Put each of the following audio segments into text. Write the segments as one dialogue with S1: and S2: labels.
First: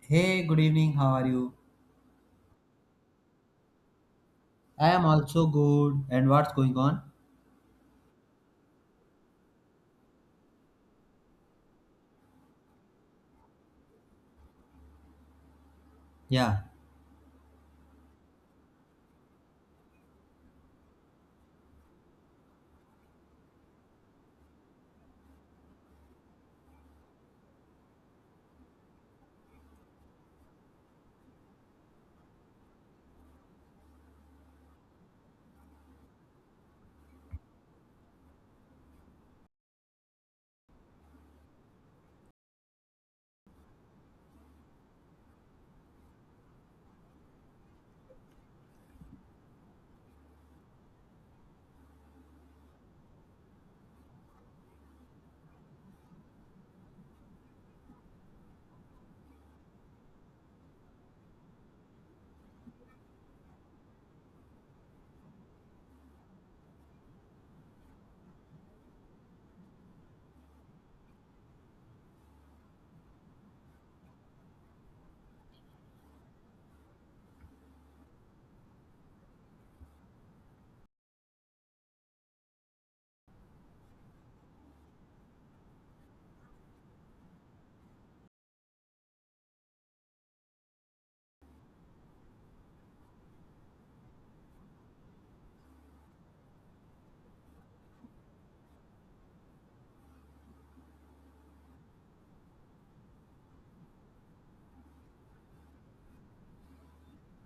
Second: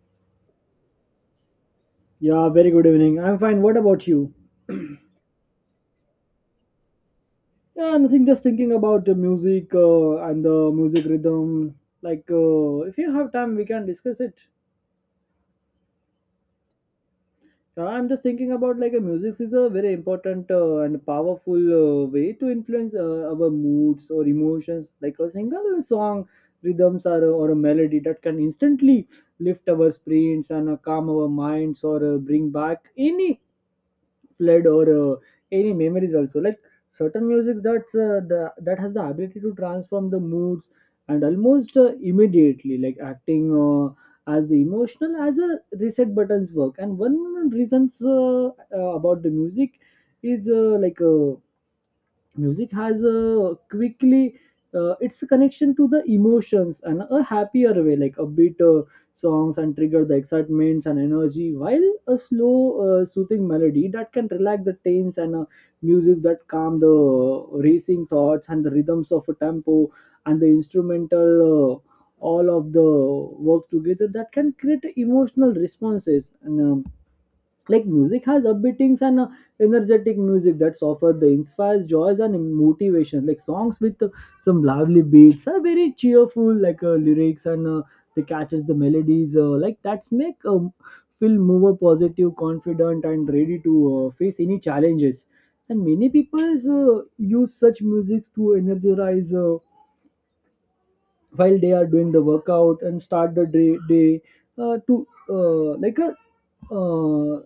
S1: Hey, good evening. How are you?
S2: Yeah, very good evening. I'm fine. What about you?
S1: I am also good. And what's going on?
S2: Yeah, nothing. Just thinking about the music and the music rhythm. If you have time, we can discuss it.
S1: Yeah,
S2: I'm just thinking about like a music is a very important and powerful way to influence our moods or emotions. Like a single song, rhythms or a melody that can instantly lift our spirits and calm our minds or bring back any flood or uh, any memories also like certain music that's that has the ability to transform the moods and almost immediately like acting as the emotional as a reset buttons work and one reasons about the music is music has a quickly it's a connection to the emotions and a happier way like a beat songs and trigger the excitements and energy while a slow soothing melody that can relax the tense and music that calm the racing thoughts and the rhythms of a tempo and the instrumental all of the work together that can create emotional responses and like music has upbeatings and energetic music that's offered the inspires joys and motivation. Like songs with some lively beats are very cheerful, like lyrics and they catches the melodies. Like that's make feel more positive, confident, and ready to face any challenges. And many people use such music to energize while they are doing the workout and start the day to like a uh,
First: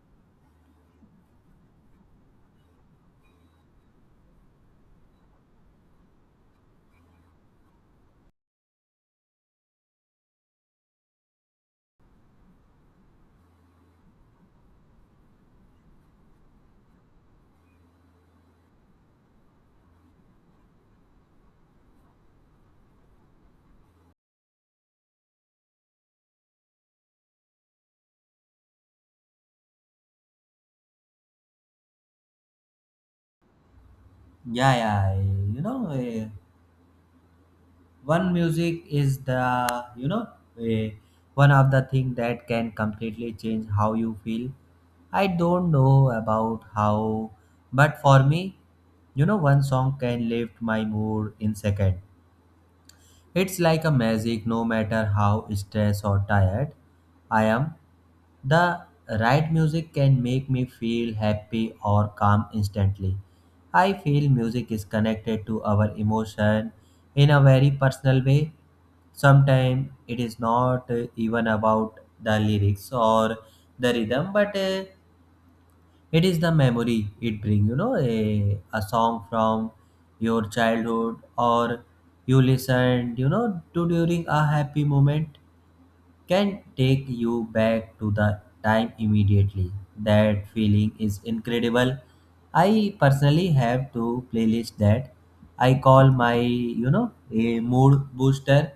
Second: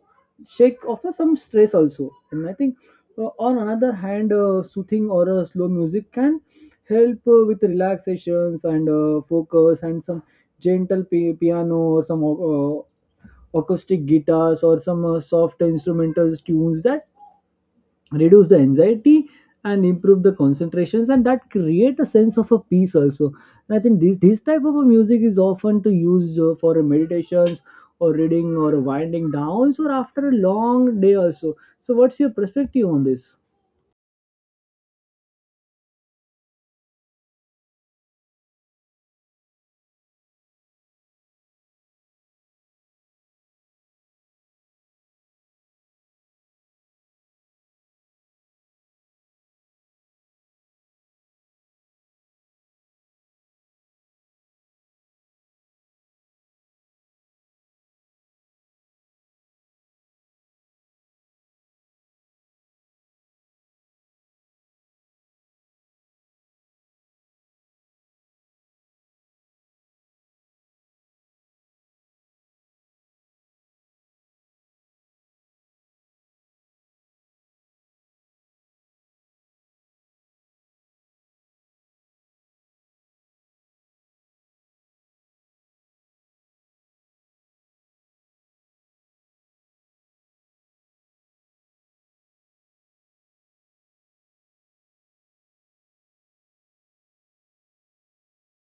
S2: shake offer some stress also. And I think on another hand soothing or slow music can help with relaxations and focus and some gentle piano or some uh, acoustic guitars or some soft instrumental tunes that reduce the anxiety and improve the concentrations and that create a sense of a peace also. And I think this type of a music is often to use for a meditations or reading or winding downs or after a long day also. So what's your perspective on this?
S1: yeah. one music is the you know eh, one of the thing that can completely change how you feel. I don't know about how, but for me, you know, one song can lift my mood in second. It's like a magic, no matter how stressed or tired I am. The right music can make me feel happy or calm instantly. I feel music is connected to our emotion in a very personal way. Sometimes it is not even about the lyrics or the rhythm, but it is the memory it brings, you know, a song from your childhood or you listened, you know, to during a happy moment can take you back to the time immediately. That feeling is incredible. I personally have two playlists that I call my, you know, a mood booster.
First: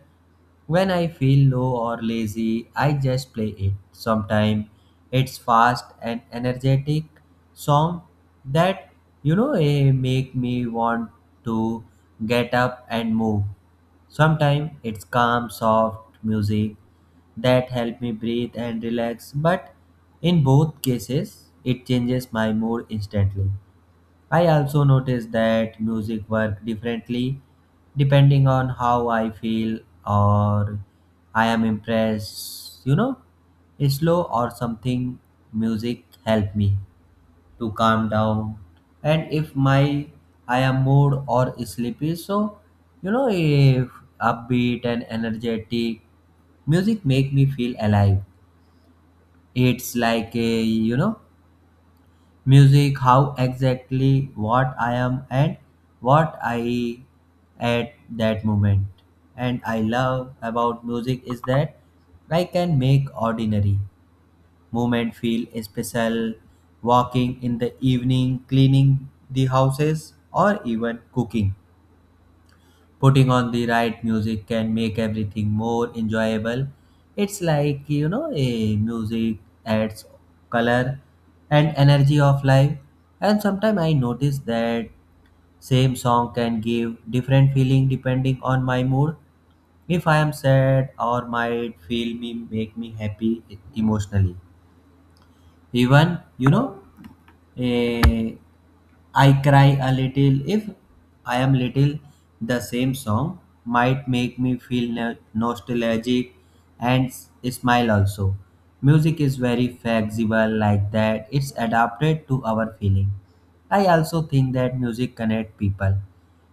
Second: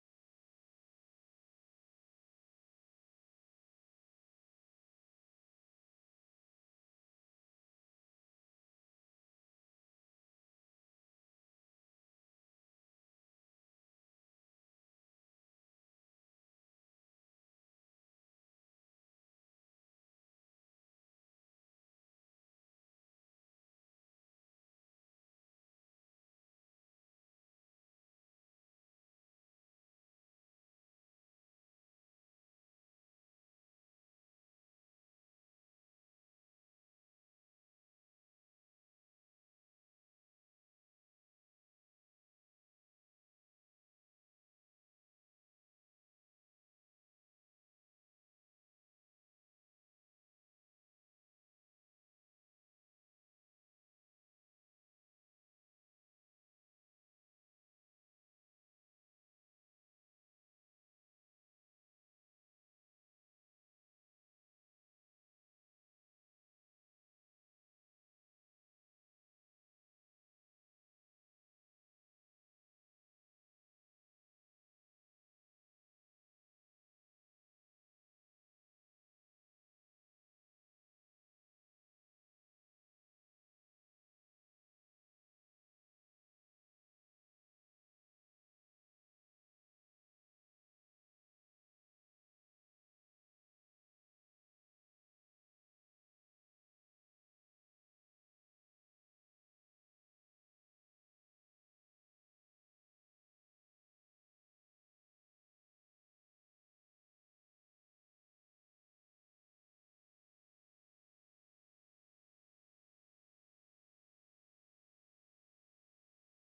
S1: When I feel low or lazy, I just play it. Sometimes it's fast and energetic song that, you know, it make me want to get up and move. Sometimes it's calm soft music that help me breathe and relax, but in both cases it changes my mood instantly. I also notice that music work differently depending on how I feel, or I am impressed, you know, slow or something music help me to calm down. And if my I am mood or sleepy, so you know, if upbeat and energetic music make me feel alive, it's like a, you know, music how exactly what I am and what I at that moment. And I love about music is that I can make ordinary moment feel special. Walking in the evening, cleaning the houses, or even cooking, putting on the right music can make everything more enjoyable. It's like, you know, a music adds color and energy of life. And sometimes I notice that same song can give different feeling depending on my mood. If I am sad, or might feel me make me happy emotionally, even, eh, I cry a little if I am little. The same song might make me feel nostalgic and smile also. Music is very flexible like that. It's adapted to our feeling. I also think that music connect people.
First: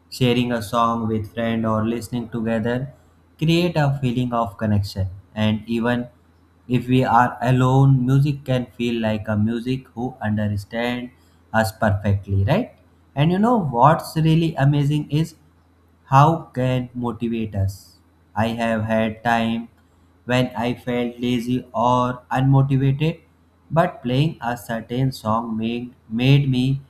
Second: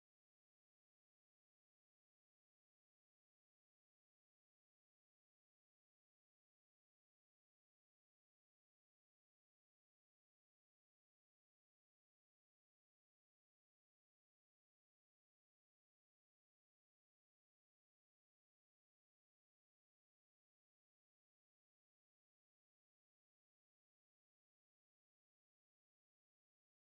S1: Sharing a song with friend or listening together create a feeling of connection. And even if we are alone, music can feel like a music who understand us perfectly, right? And you know what's really amazing is how can motivate us? I have had time when I felt lazy or unmotivated, but playing a certain song made me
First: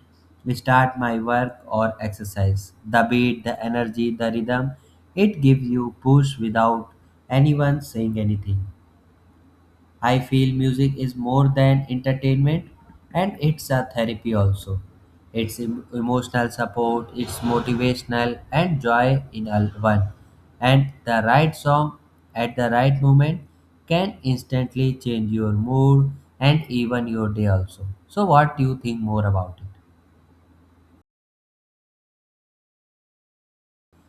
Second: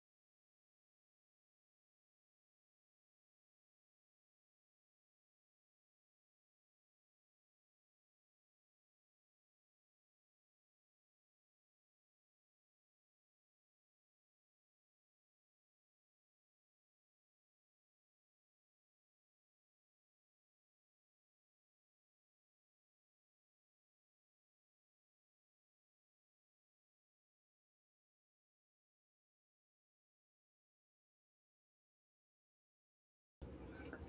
S1: start my work or exercise. The beat, the energy, the rhythm, it gives you push without anyone saying anything. I feel music is more than entertainment and it's a therapy also. It's emotional support, it's motivational and joy in all one. And the right song at the right moment can instantly change your mood and even your day also. So what do you think more about it?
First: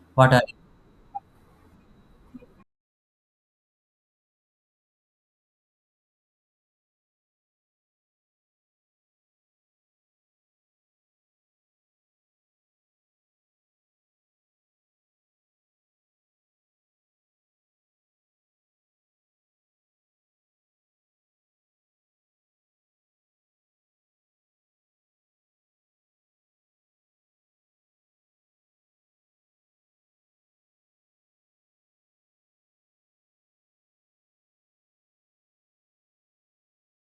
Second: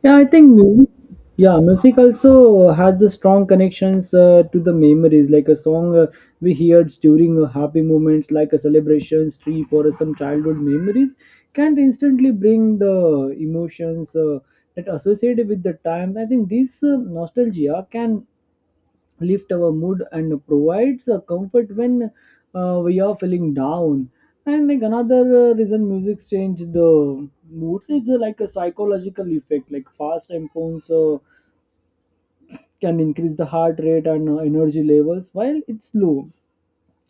S2: Yeah, I
S1: What are
S2: think music. Yeah, music also has the strong connections to the memories. Like a song we heard during happy moments, like a celebration, trip, or some childhood memories, can instantly bring the emotions that associated with the time. I think this nostalgia can lift our mood and provides a comfort when we are feeling down. And like another reason music change the moods is like a psychological effect like fast tempos can increase the heart rate and energy levels while it's low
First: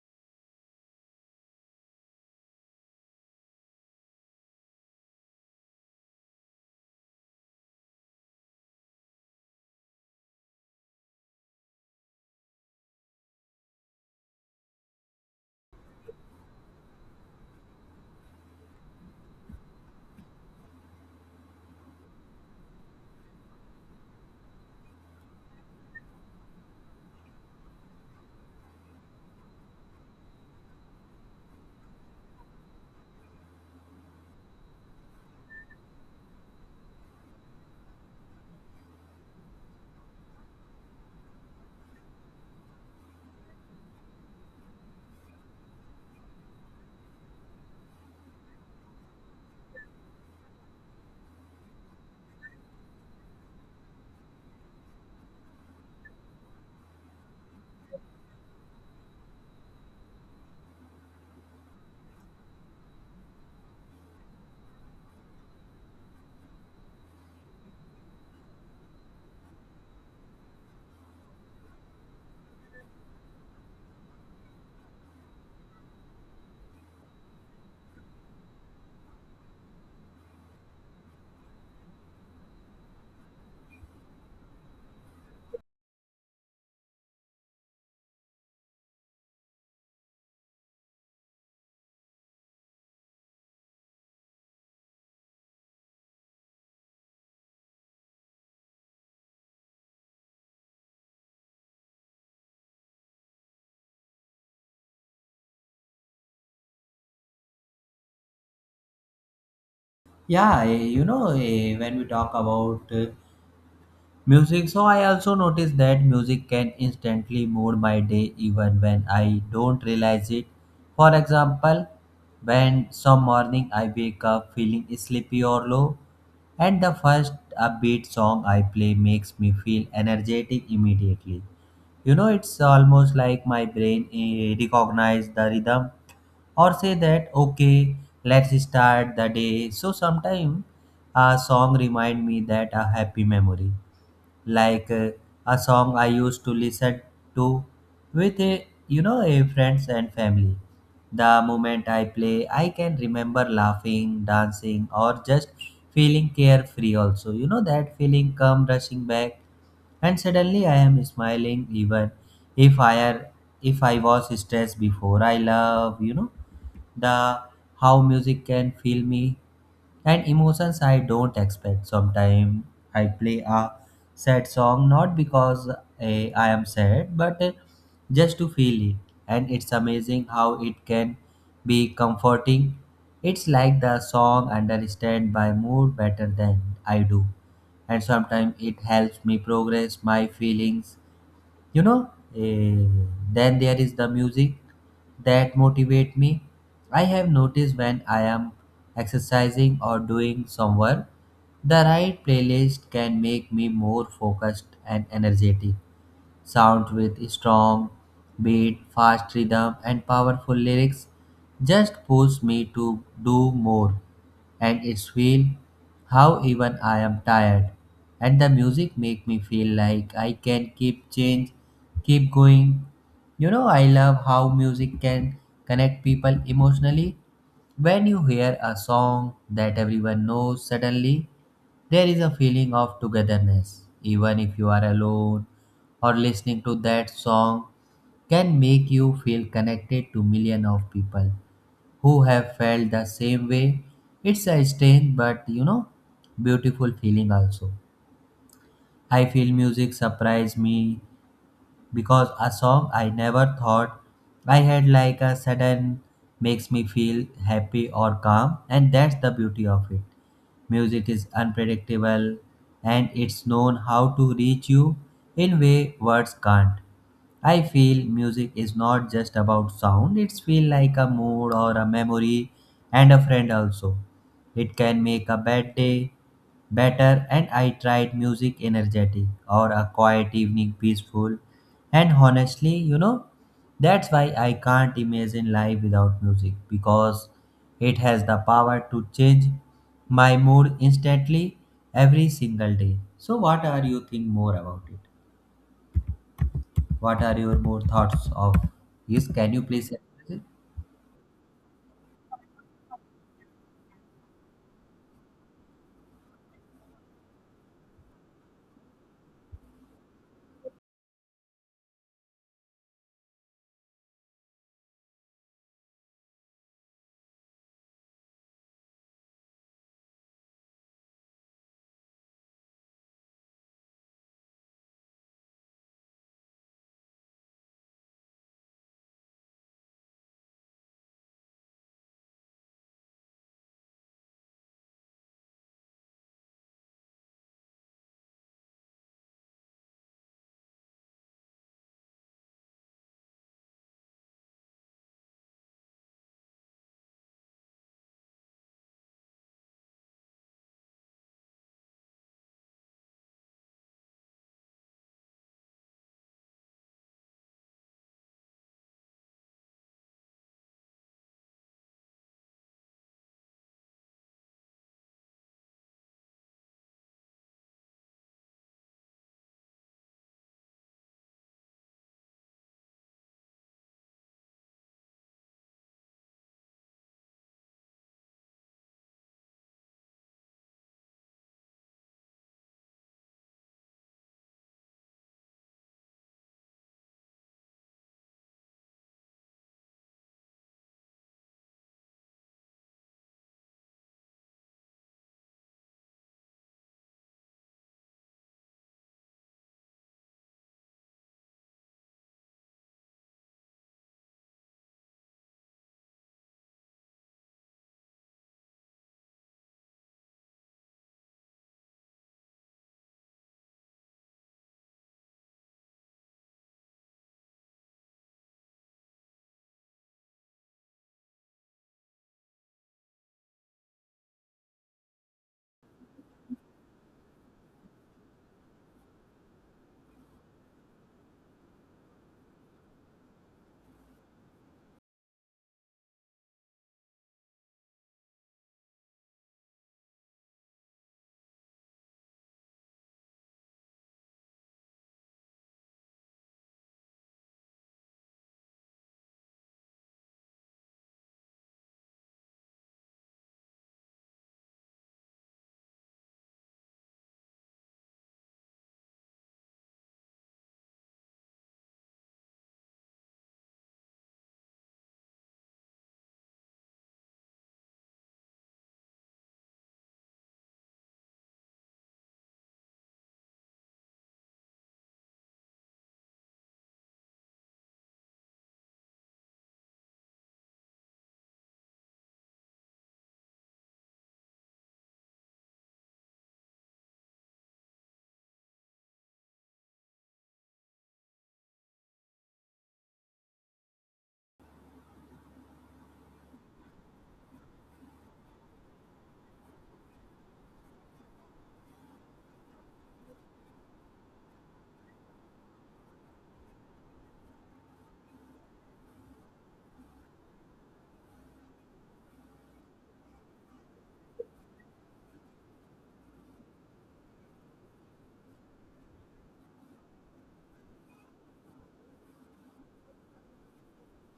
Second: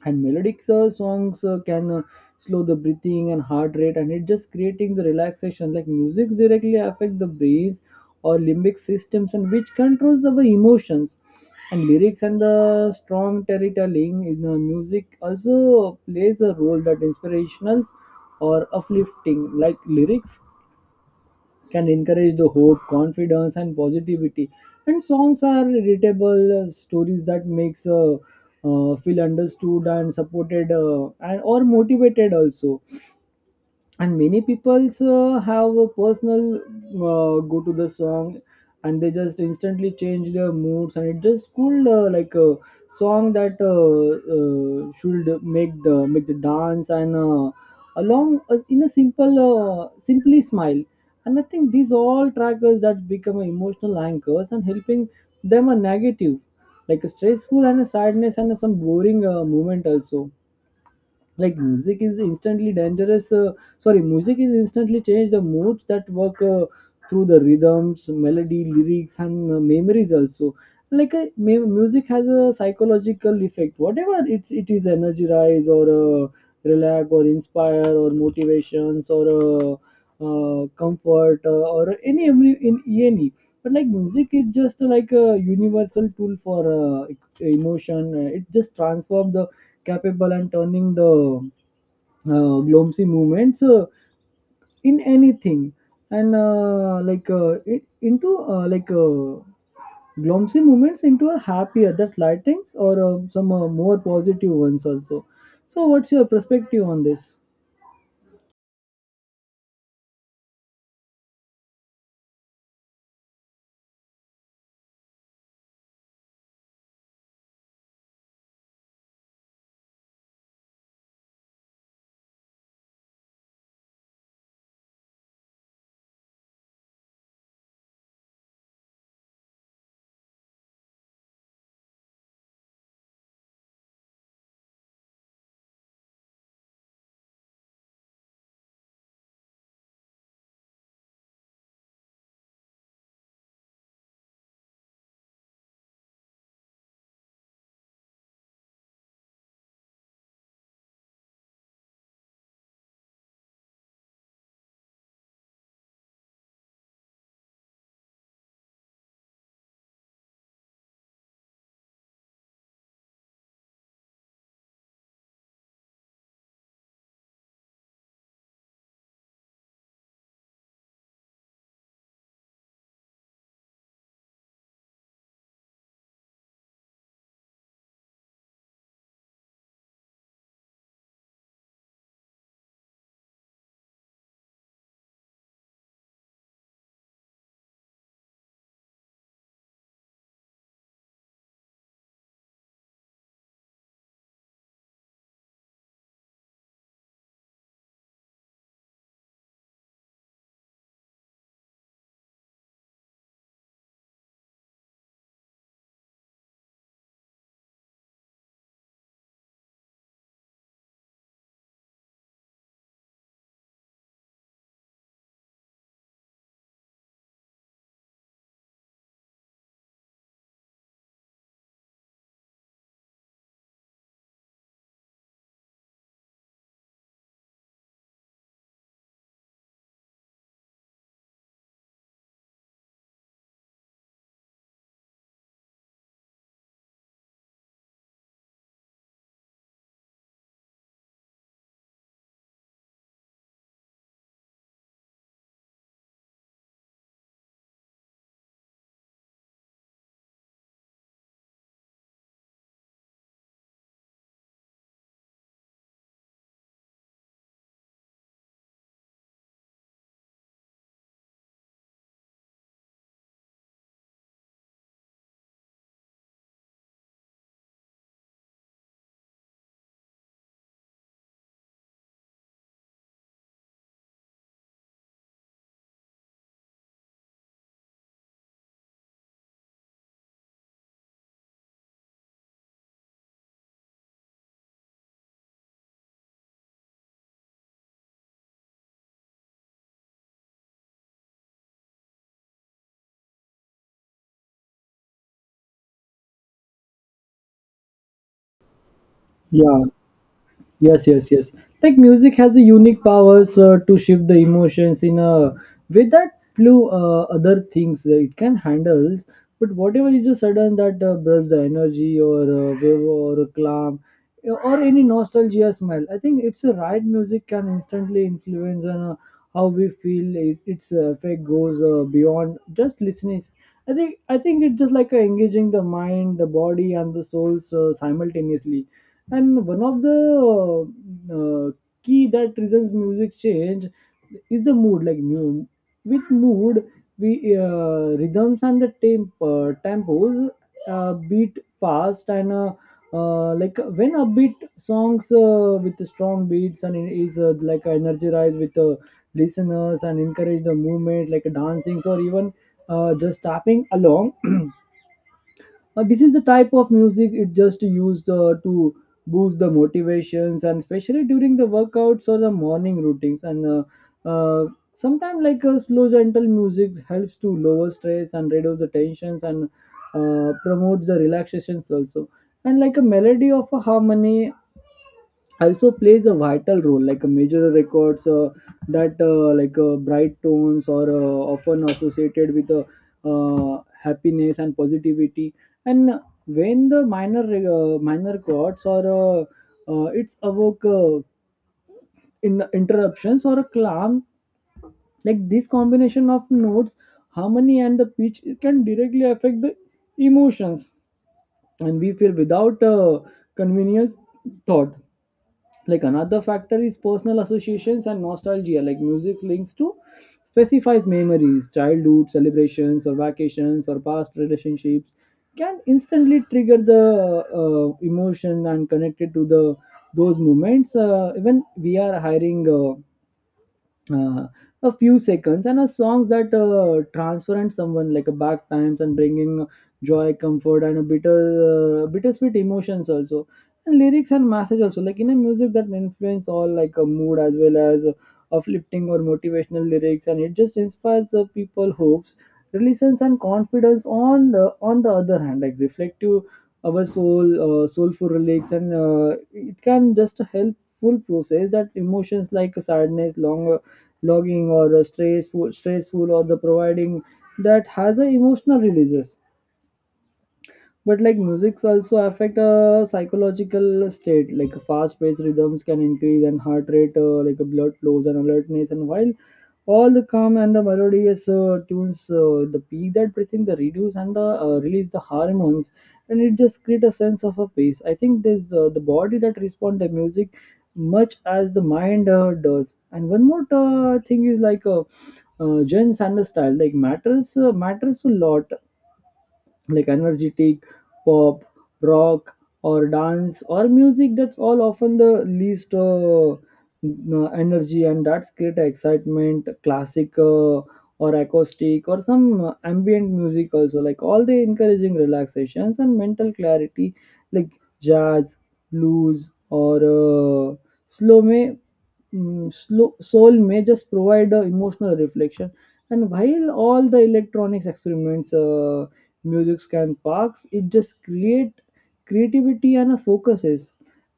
S2: and melodic songs can slow the breathing and heart rate and it just creating the relaxation like music directly affect the brain or limbic systems and which controls our emotions. And lyrics and the strong storytelling in the music also plays a role that inspirational or uplifting like lyrics can encourage the hope, confidence, and positivity. And songs are readable stories that makes feel understood and supported and or motivated also. And many peoples have a personal go to the song and they just instantly change their moods, and it just cool like a song that should make the dance and along in a simple simply smile. And I think these all trackers that become emotional anchors and helping them a negative like a stressful and a sadness and some boring moment also. Like music is instantly dangerous, sorry, music is instantly change the moods that work through the rhythms melody lyrics and memories also. Like music has a psychological effect whatever it is energy rise or relax or inspire or motivations or comfort or any every in any, but like music is just like a universal tool for emotion. It just transforms the capable and turning the Glomsi movements in anything, and it into Glomsi movements into a happier that's lightings or some more positive ones also. So what's your perspective on this?
S1: Yeah, when we talk about music. So I also noticed that music can instantly mood my day even when I don't realize it. For example, when some morning I wake up feeling sleepy or low, and the first upbeat song I play makes me feel energetic immediately. You know, it's almost like my brain recognize the rhythm, or say that okay, let's start the day. So sometimes a song remind me that a happy memory, like a song I used to listen to with a, you know, a friends and family. The moment I play, I can remember laughing, dancing, or just feeling carefree. Also, you know, that feeling come rushing back, and suddenly I am smiling even if I are if I was stressed before. I love, you know, the how music can feel me and emotions I don't expect. Sometimes I play a sad song not because I am sad, but just to feel it. And it's amazing how it can be comforting. It's like the song understand my mood better than I do, and sometimes it helps me progress my feelings, you know eh, then there is the music that motivate me. I have noticed when I am exercising or doing some work, the right playlist can make me more focused and energetic. Sound with strong beat, fast rhythm, and powerful lyrics just pushed me to do more. And it's feel how even I am tired. And the music make me feel like I can keep going. You know, I love how music can connect people emotionally. When you hear a song that everyone knows suddenly, there is a feeling of togetherness. Even if you are alone or listening to that song can make you feel connected to millions of people who have felt the same way. It's a strange but, you know, beautiful feeling also. I feel music surprise me because a song I never thought I had like a sudden makes me feel happy or calm, and that's the beauty of it. Music is unpredictable and it's known how to reach you in way words can't. I feel music is not just about sound, it's feel like a mood or a memory and a friend also. It can make a bad day better, and I tried music energetic or a quiet evening peaceful. And honestly, you know, that's why I can't imagine life without music because it has the power to change my mood instantly every single day. So what are you think more about it? What are your more thoughts of? Yes, can you
S2: Yeah,
S1: please elaborate?
S2: yes, yes, yes. Like music has a unique powers to shift the emotions in a way that few other things that it can handle. But whatever is a sudden that bursts the energy or wave or a clam or any nostalgia smell, I think it's a right music can instantly influence on how we feel. It, its effect goes beyond just listening. I think it's just like engaging the mind, the body, and the souls simultaneously. And one of the uh, uh, key that reasons music change is the mood like with mood we rhythms and the tempos beat fast and like when upbeat songs with strong beats and it is like energized with listeners and encourage the movement like dancing or even just tapping along. This is the type of music it just used to boost the motivations and especially during the workouts or the morning routines, and uh, uh, sometimes like slow gentle music helps to lower stress and reduce the tensions and promote the relaxations also. And like a melody of a harmony also plays a vital role like a major records that bright tones or often associated with happiness and positivity, and when the minor minor chords or it's evoke in interruptions or a clam. Like this combination of notes harmony and the pitch it can directly affect the emotions and we feel without convenience thought. Like another factor is personal associations and nostalgia like music links to specifies memories childhood celebrations or vacations or past relationships can instantly trigger the emotion and connected to the those moments even we are hiring uh, a few seconds and a songs that transparent someone like a back times and bringing joy comfort and a bittersweet emotions also. And lyrics and message also like in a music that influence all like a mood as well as uplifting or motivational lyrics and it just inspires the people hopes religions and confidence on the other hand like reflective our soulful lyrics and it can just help full process that emotions like sadness long logging or the stressful or the providing that has a emotional releases. But like music's also affect a psychological state like fast paced rhythms can increase and heart rate blood flows and alertness, and while all the calm and the melodious tunes the peak that breathing the reduce and the release the hormones and it just create a sense of a peace. I think this the body that respond to music much as the mind does. And one more thing is like gents and the style like matters a lot. Like energetic pop rock or dance or music that's all often the least energy and that's great excitement classic or acoustic or some ambient music also like all the encouraging relaxations and mental clarity, like jazz blues or slow may slow, soul may just provide a emotional reflection, and while all the electronics experiments music can parks it just create creativity and a focuses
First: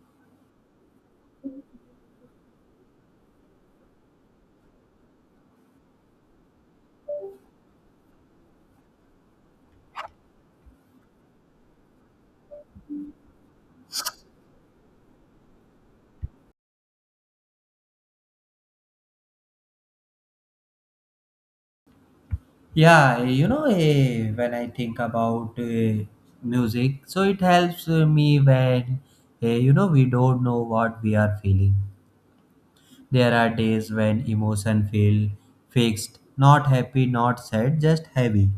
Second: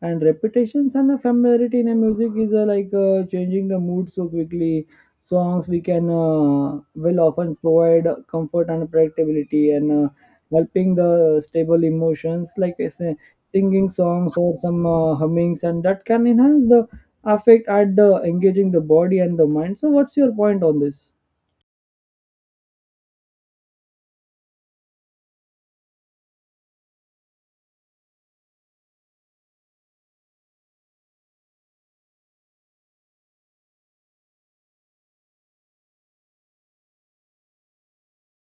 S2: and repetitions and a familiarity in a music is changing the mood so quickly songs we can will often provide comfort and predictability and helping the stable emotions like I say, singing songs or some hummings and that can enhance the affect at the engaging the body and the mind. So what's your point on this?
S1: Yeah, when I think about music, so it helps me when, you know, we don't know what we are feeling. There are days when emotion feel fixed, not happy, not sad, just heavy.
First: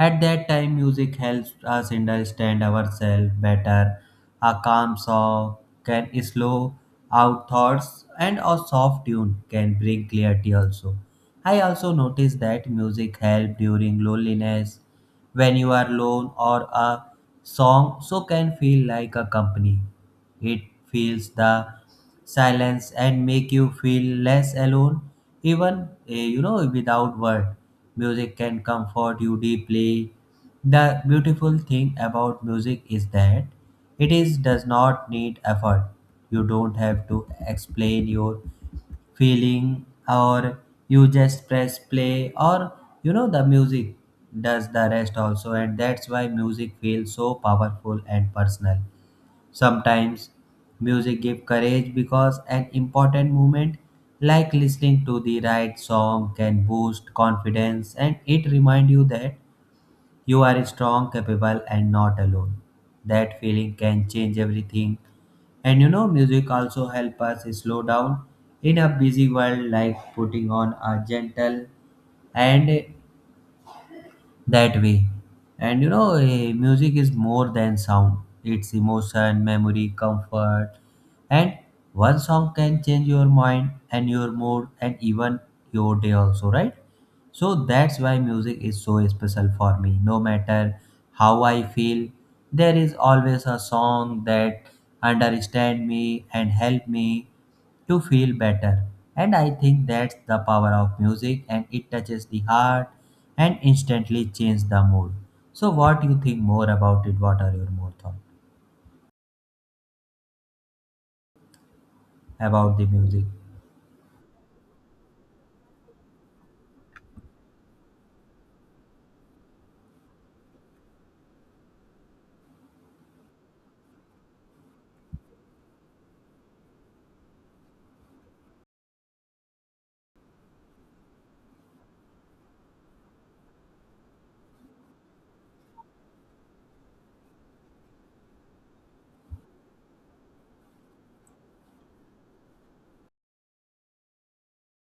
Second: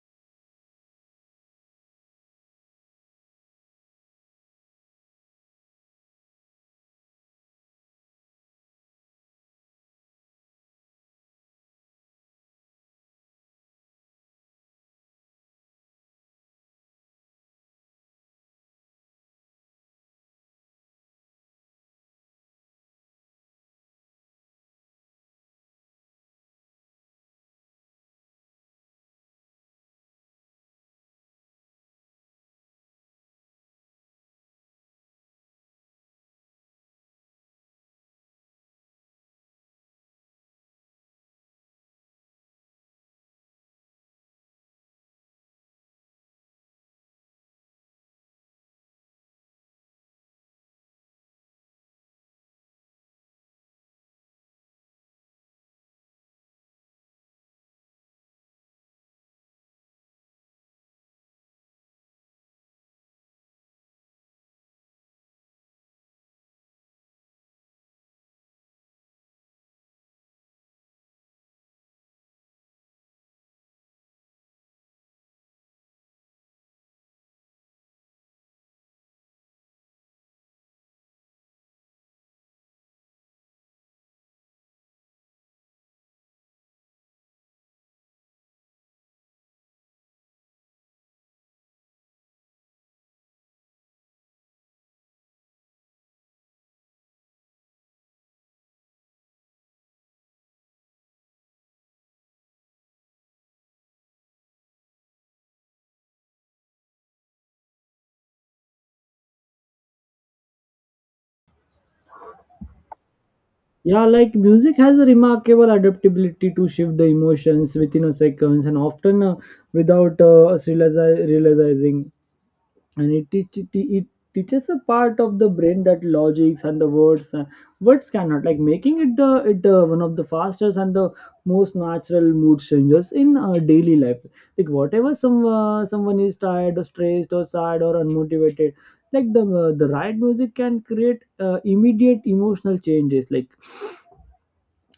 S1: At that time, music helps us understand ourselves better. A calm song can slow out thoughts, and a soft tune can bring clarity also. I also noticed that music helps during loneliness. When you are alone or a song so can feel like a company. It feels the silence and make you feel less alone, even you know, without word, music can comfort you deeply. The beautiful thing about music is that it is does not need effort. You don't have to explain your feeling, or you just press play, or you know the music does the rest also. And that's why music feels so powerful and personal. Sometimes music gives courage because an important moment, like listening to the right song, can boost confidence and it reminds you that you are strong, capable, and not alone. That feeling can change everything. And you know, music also help us slow down in a busy world, like putting on a gentle and that way. And you know, music is more than sound, it's emotion, memory, comfort. And one song can change your mind and your mood and even your day, also, right? So that's why music is so special for me. No matter how I feel, there is always a song that understand me and help me to feel better. And I think that's the power of music, and it touches the heart and instantly changes the mood. So what do you think more about it? What are your more thoughts about the music?
S2: Yeah, like music has a remarkable adaptability to shift the emotions within a seconds and often without us realizing. And it teaches a part of the brain that logics and the words cannot, like making it one of the fastest and the most natural mood changers in daily life. Like whatever some someone is tired or stressed or sad or unmotivated, like the right music can create immediate emotional changes. Like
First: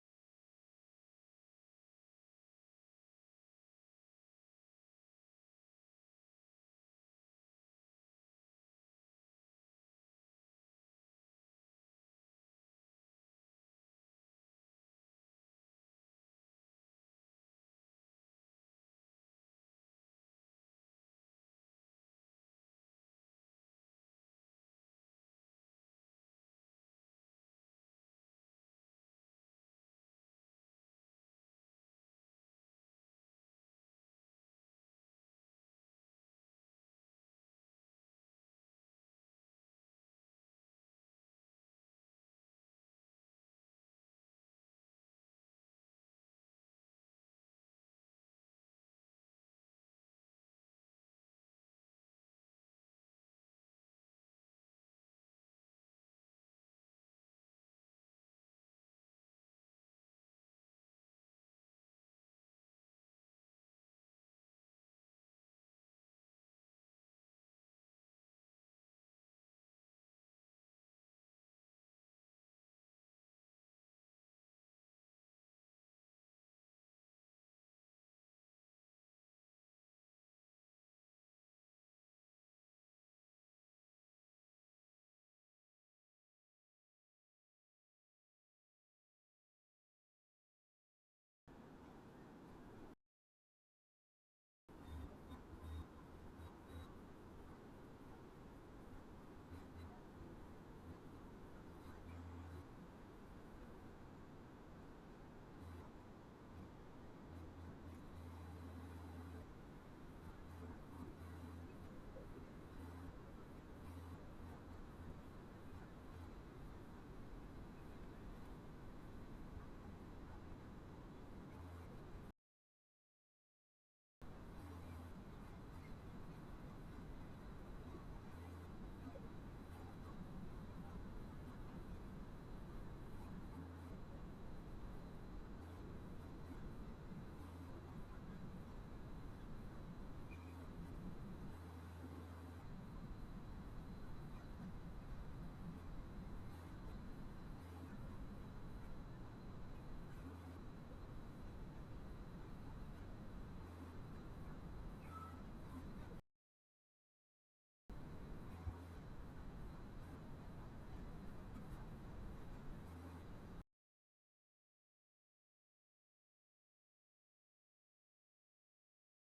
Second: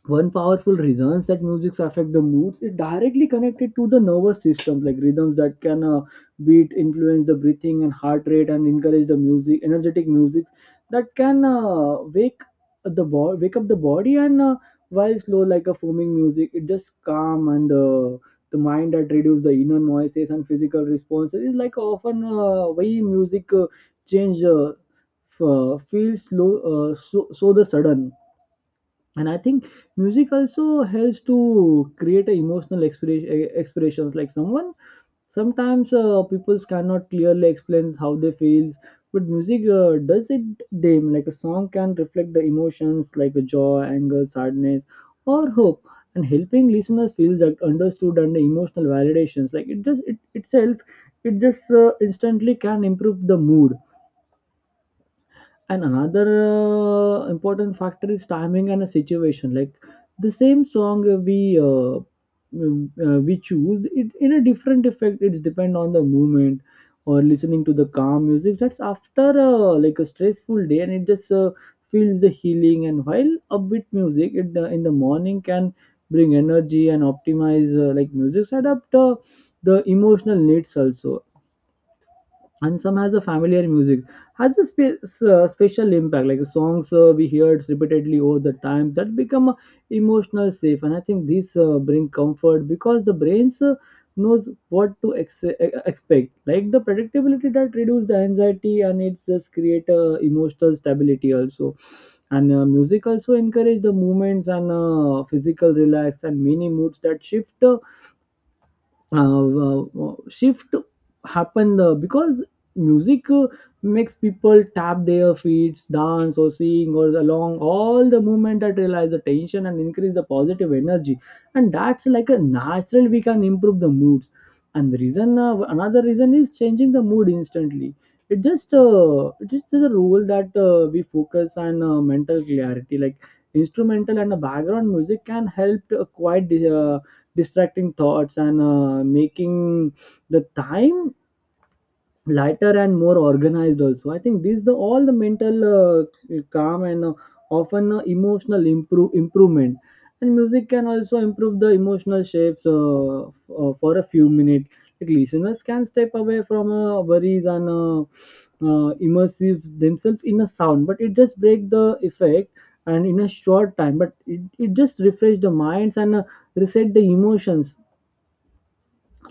S2: one powerful reasons that musics affect the moods is directly connected to the nervous systems, like rhythms that can beat influence the breathing and heart rate and encourage the music energetic music that can wake wake up the body, and while slow like a foaming music, it just calm and the mind that reduce the inner noises and physical responses is like often why music change feels slow so the sudden. And I think music also helps to create a emotional expressions. Like someone sometimes people cannot clearly explain how they feel, but music does it them. Like a song can reflect the emotions like a joy, anger, sadness or hope, and helping listeners feel that understood and the emotional validations, like it itself it just instantly can improve the mood. And another important factor is timing and a situation. Like the same song we we choose, it in a different effect. It's depend on the movement or listening to the calm music. That's after like a stressful day, and it just feels the healing. And while upbeat music, it in the morning can bring energy and optimize like music adapt the emotional needs also. And some has a familiar music has a special impact, like songs we heard repeatedly over the time that become emotional safe. And I think these bring comfort because the brains knows what to expect, like the predictability that reduce the anxiety and it just create emotional stability also. And music also encourage the movements and physical relax and many moods that shift shift happened because music makes people tap their feet, dance or sing or along, all the movement that realize the tension and increase the positive energy. And that's like a natural we can improve the moods. And the reason another reason is changing the mood instantly. It just it is the rule that we focus on mental clarity. Like instrumental and the background music can help to quiet the distracting thoughts and making the time lighter and more organized also. I think these the all the mental calm and often emotional improvement. And music can also improve the emotional shapes for a few minutes, like listeners can step away from worries and immersive themselves in a sound, but it just break the effect and in a short time. But it just refresh the minds and reset the emotions.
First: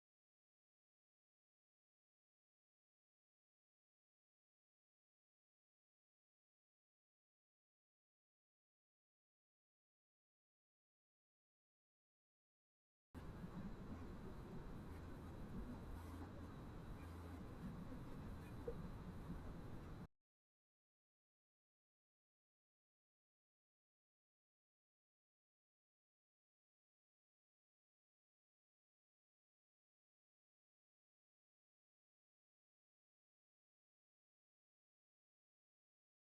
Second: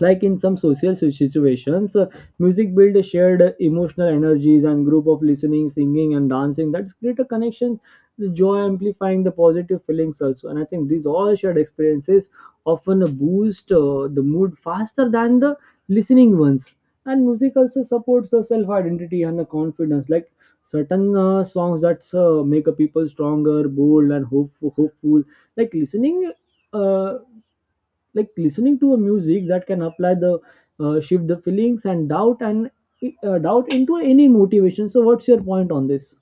S2: Like in some social situations music builds shared emotional energies and group of listening, singing and dancing, that's create a connection, the joy amplifying the positive feelings also. And I think these all shared experiences often boost the mood faster than the listening ones. And music also supports the self identity and the confidence. Like certain songs that make a people stronger, bold and hopeful. Like listening uh, like listening to a music that can apply the shift the feelings and doubt into any motivation. So what's your point on this?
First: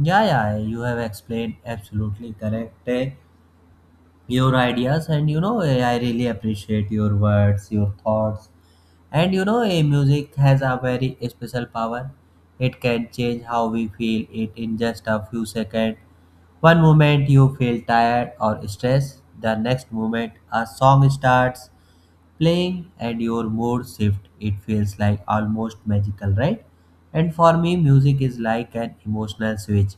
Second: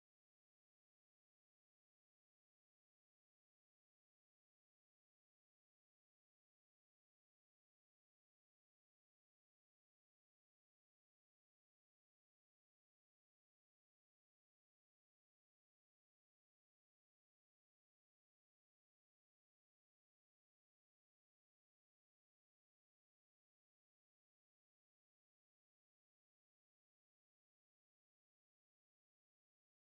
S1: Yeah, yeah, you have explained absolutely correct. Eh. Your ideas, and you know, I really appreciate your words, your thoughts. And you know, a music has a very special power. It can change how we feel it in just a few seconds. One moment you feel tired or stressed, the next moment a song starts playing and your mood shift. It feels like almost magical, right? And for me, music is like an emotional switch.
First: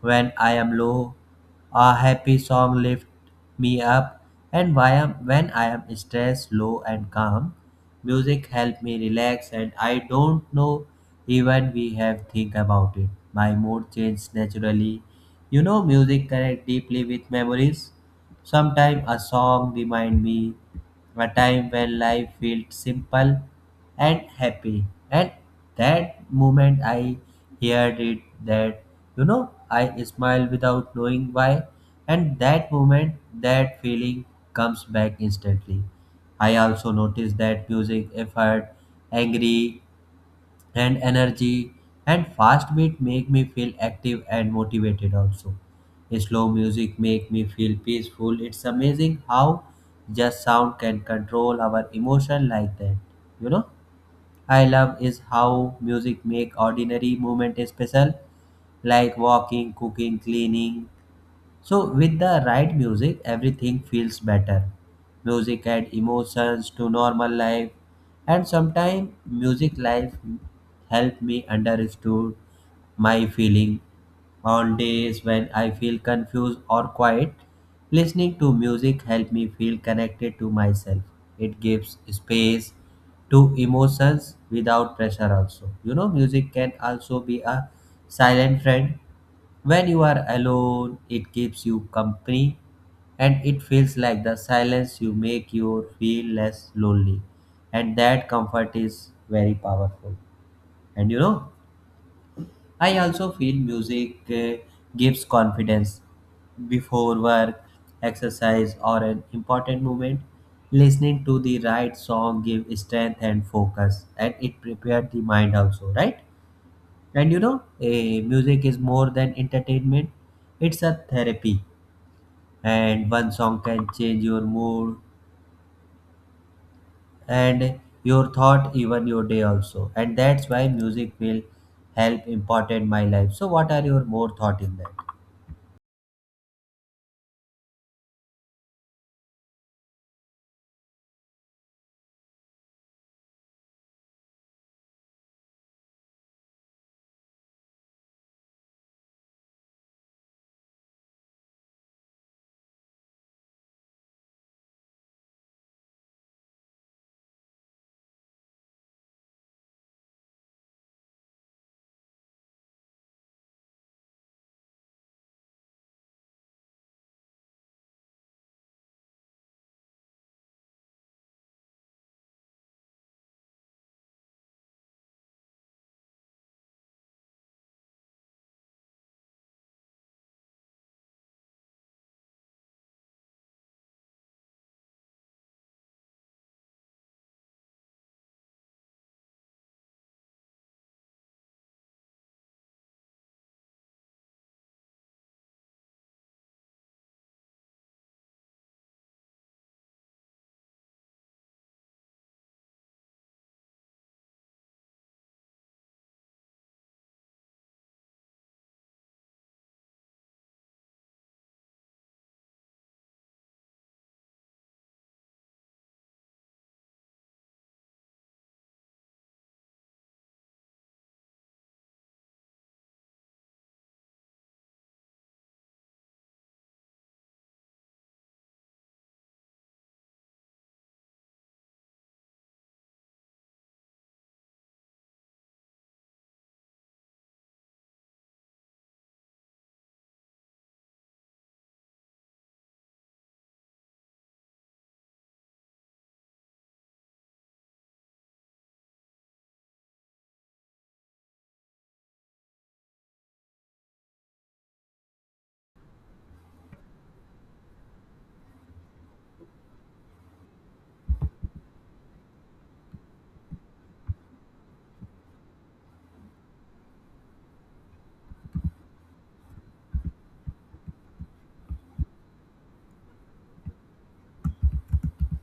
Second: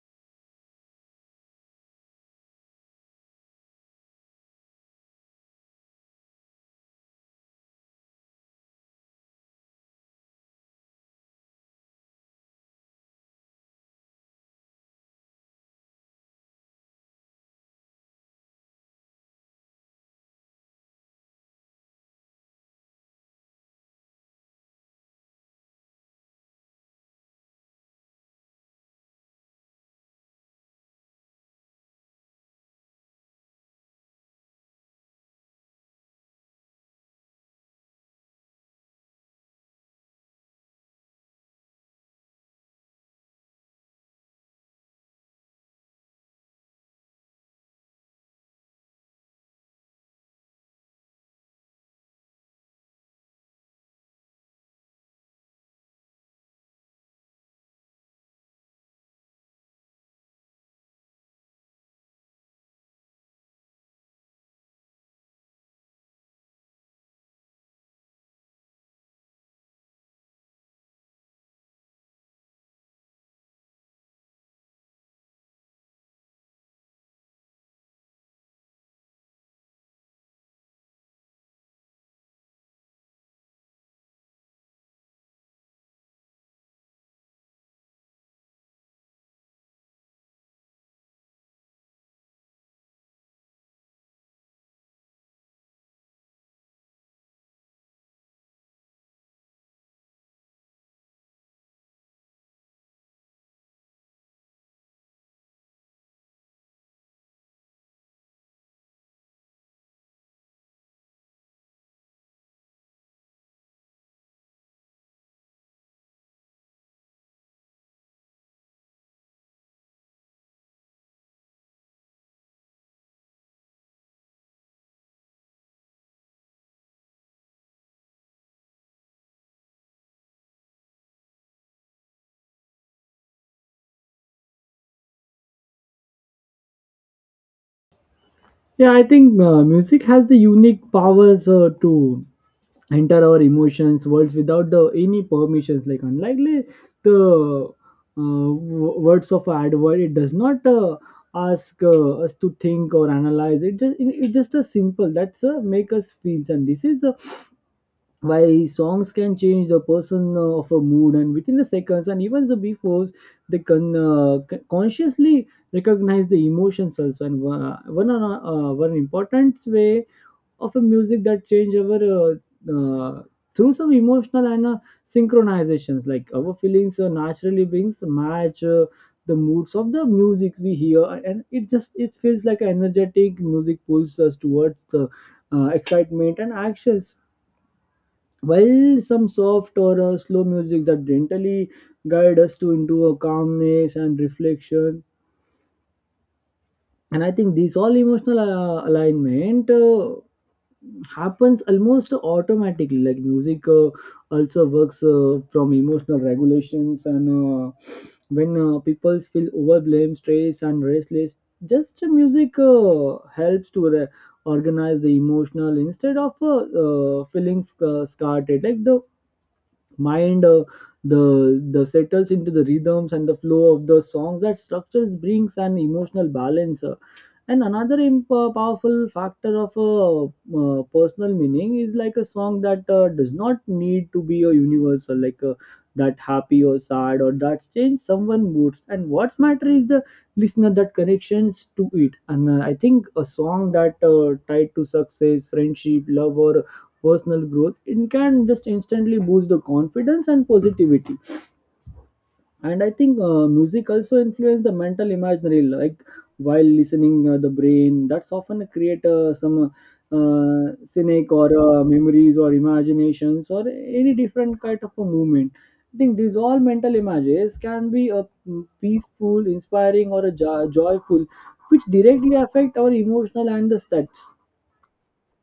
S1: When I am low, a happy song lifts me up, and when I am stressed, low, and calm, music helps me relax, and I don't know even we have think about it. My mood changes naturally. You know, music connect deeply with memories. Sometimes a song reminds me a time when life felt simple and happy. And that moment I heard it that, you know, I smile without knowing why, and that moment, that feeling comes back instantly. I also notice that music if heard angry and energy and fast beat make me feel active and motivated also. Slow music make me feel peaceful. It's amazing how just sound can control our emotion like that, you know. I love is how music make ordinary moment special, like walking, cooking, cleaning. So, with the right music, everything feels better. Music adds emotions to normal life, and sometimes music life help me understood my feeling on days when I feel confused or quiet. Listening to music help me feel connected to myself. It gives space to emotions without pressure also. You know, music can also be a silent friend. When you are alone, it keeps you company, and it feels like the silence you make you feel less lonely. And that comfort is very powerful. And you know, I also feel music gives confidence before work, exercise, or an important moment. Listening to the right song gives strength and focus, and it prepares the mind also, right? And you know, music is more than entertainment, it's a therapy. And one song can change your mood and your thought, even your day also. And that's why music will help important my life. So, what are your more thought in that?
S2: Yeah, I think music has the unique powers to enter our emotions worlds without the any permissions, like unlikely the words of advert. It does not ask us to think or analyze. It just a simple that's make us feel, and this is why songs can change the person of a mood and within the seconds and even the befores they can consciously recognize the emotions also. And one important way of a music that change our uh, through some emotional and synchronizations, like our feelings naturally brings match the moods of the music we hear. And it just it feels like energetic music pulls us towards the excitement and actions, while some soft or slow music that gently guide us to into a calmness and reflection. And I think this all emotional alignment happens almost automatically. Like music also works from emotional regulations, and when people feel overwhelmed, stressed and restless, just music helps to organize the emotional, instead of feeling scattered. Like the mind the settles into the rhythms and the flow of the songs that structures brings an emotional balance. And another powerful factor of a personal meaning is like a song that does not need to be a universal, like that happy or sad or that change someone moods. And what's matter is the listener that connections to it. And I think a song that tied to success, friendship, love, or personal growth, it can just instantly boost the confidence and positivity. And I think music also influence the mental imaginary. Like while listening the brain that's often create some uh, cynic or memories or imaginations or any different kind of a movement. I think these all mental images can be a peaceful, inspiring or a joyful, which directly affect our emotional and the stats.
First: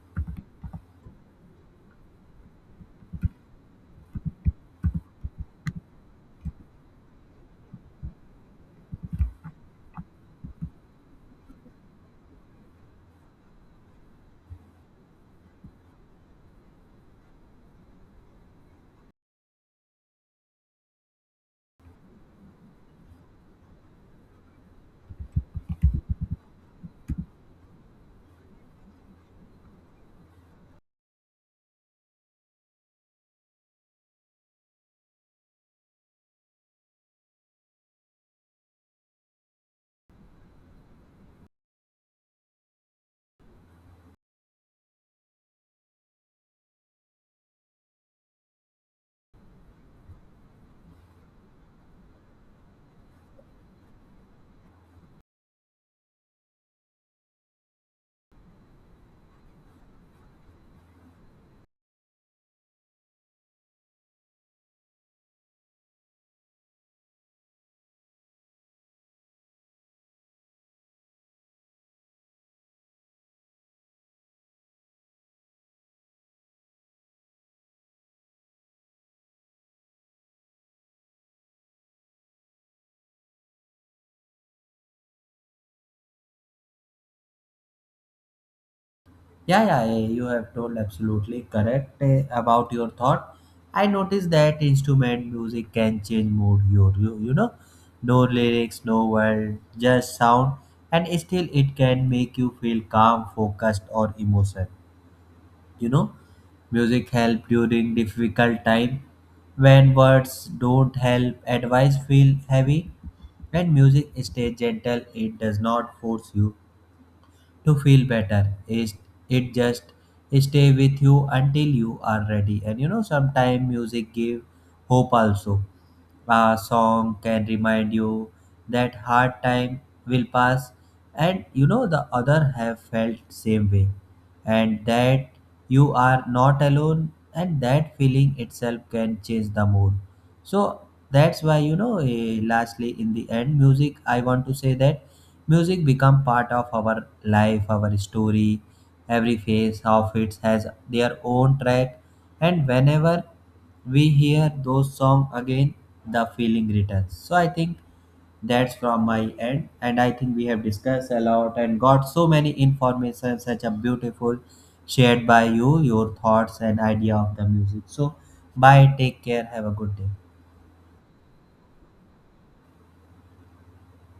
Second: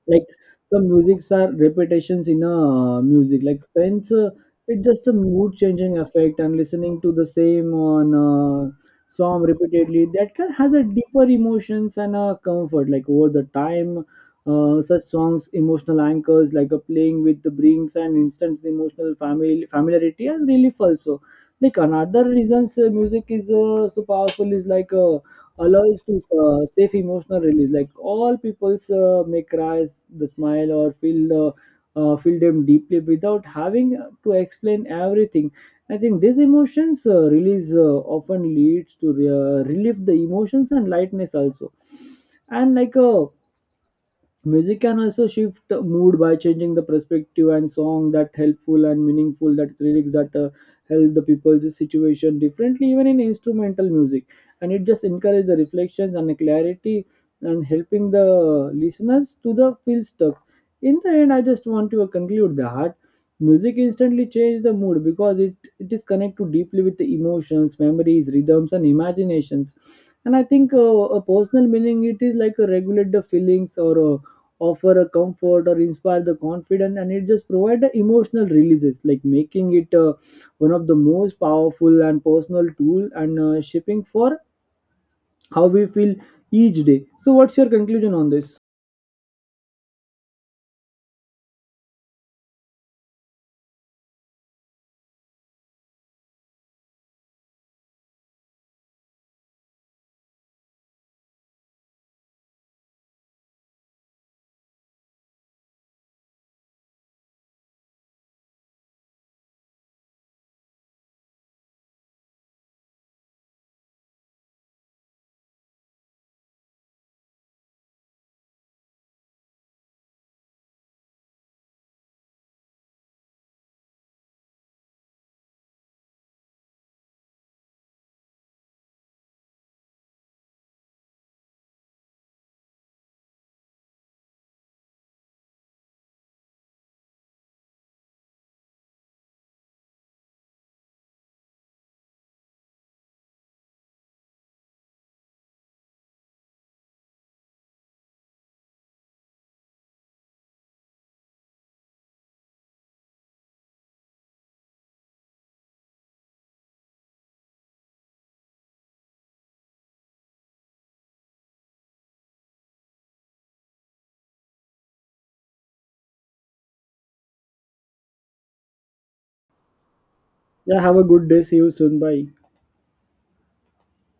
S2: Like some musics are repetitions in a music, like spence it's just a mood changing effect. And listening to the same on song repeatedly that can has a deeper emotions and a comfort like over the time. Such songs emotional anchors, like a playing with the brings and instant emotional family familiarity and relief also. Like another reasons music is so powerful is like allows to safe emotional release. Like all people's may cry, the smile or feel the feel them deeply without having to explain everything. I think these emotions release often leads to relieve the emotions and lightness also. And like music can also shift mood by changing the perspective, and song that helpful and meaningful that lyrics that help the people's situation differently, even in instrumental music. And it just encourages the reflections and the clarity and helping the listeners to the feel stuck. In the end, I just want to conclude that music instantly changes the mood because it is connected deeply with the emotions, memories, rhythms and imaginations. And I think a personal meaning it is like a regulate the feelings or offer a comfort or inspire the confidence, and it just provide the emotional releases, like making it one of the most powerful and personal tool and shaping for how we feel each day. So what's your conclusion on this?
S1: Yeah, yeah, yeah, you have told absolutely correct about your thought. I noticed that instrument music can change mood, you know, no lyrics, no word, just sound, and still it can make you feel calm, focused, or emotion. You know, music help during difficult time when words don't help, advice feel heavy. When music stays gentle, it does not force you to feel better. It just stay with you until you are ready. And you know, sometimes music give hope also. A song can remind you that hard time will pass and you know the other have felt same way and that you are not alone, and that feeling itself can change the mood. So that's why, you know, lastly in the end music I want to say that music become part of our life, our story. Every phase of it has their own track, and whenever we hear those songs again, the feeling returns. So I think that's from my end, and I think we have discussed a lot and got so many information such a beautiful shared by you, your thoughts and idea of the music. So bye, take care, have a good day.
S2: Yeah, have a good day, see you soon, bye.